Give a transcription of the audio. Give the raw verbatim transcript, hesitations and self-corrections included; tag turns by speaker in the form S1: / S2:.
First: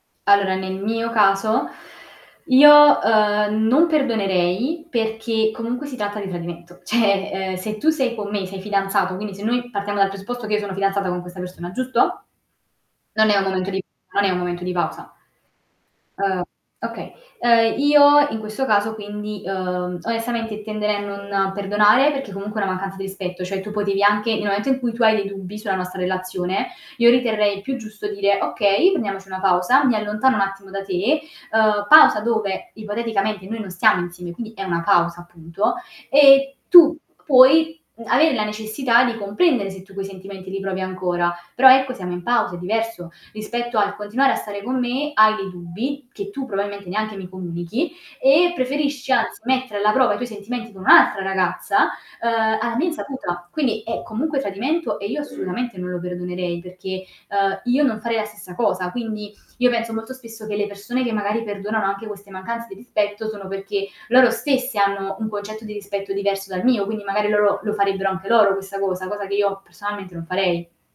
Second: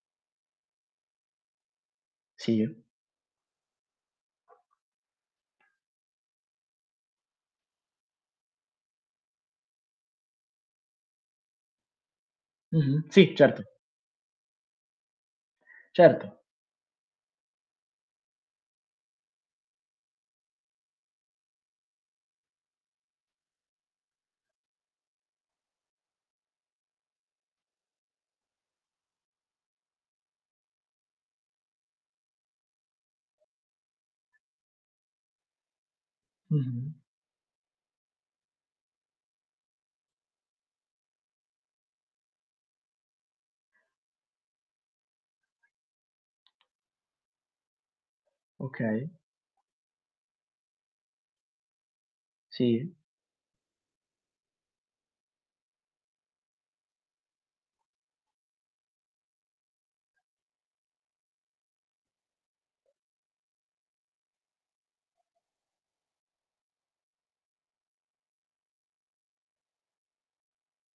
S1: Allora, nel mio caso
S2: Sì.
S1: io, ehm, non perdonerei perché comunque si tratta di tradimento, cioè, ehm, se tu sei con me, sei fidanzato, quindi se noi partiamo dal presupposto che io sono fidanzata con questa persona, giusto?
S2: Mh-mh,
S1: Non
S2: sì
S1: è un
S2: certo.
S1: momento di non è un momento di pausa.
S2: Certo.
S1: Uhm, okay. Ehm, io in questo caso quindi, uhm, onestamente tenderei a non perdonare perché comunque è una mancanza di rispetto, cioè tu potevi anche nel momento in cui tu hai dei dubbi sulla nostra relazione, io riterrei più giusto dire: "Okay, prendiamoci una pausa, mi allontano un attimo da te", uhm, pausa dove ipoteticamente noi non stiamo insieme, quindi è una pausa appunto e
S2: Mh-mh.
S1: tu puoi m avere la necessità di comprendere se tu quei sentimenti li provi ancora, però ecco, siamo in pausa, è diverso rispetto al continuare a stare con me, hai dei dubbi che tu probalmente neanche mi comunichi e
S2: Okay.
S1: preferisci anzi mettere alla prova i tuoi sentimenti con un'altra ragazza, uhm, alla mia
S2: Sì.
S1: insaputa, quindi è comunque tradimento e io assolutamente non lo perdonerei perché, uhm, io non farei la stessa cosa, quindi io penso molto spesso che le persone che magari perdonano anche queste mancanze di rispetto sono perché loro stesse hanno un concetto di rispetto diverso dal mio, quindi magari loro la farebbero anche loro questa cosa, cosa che io personalmente non farei.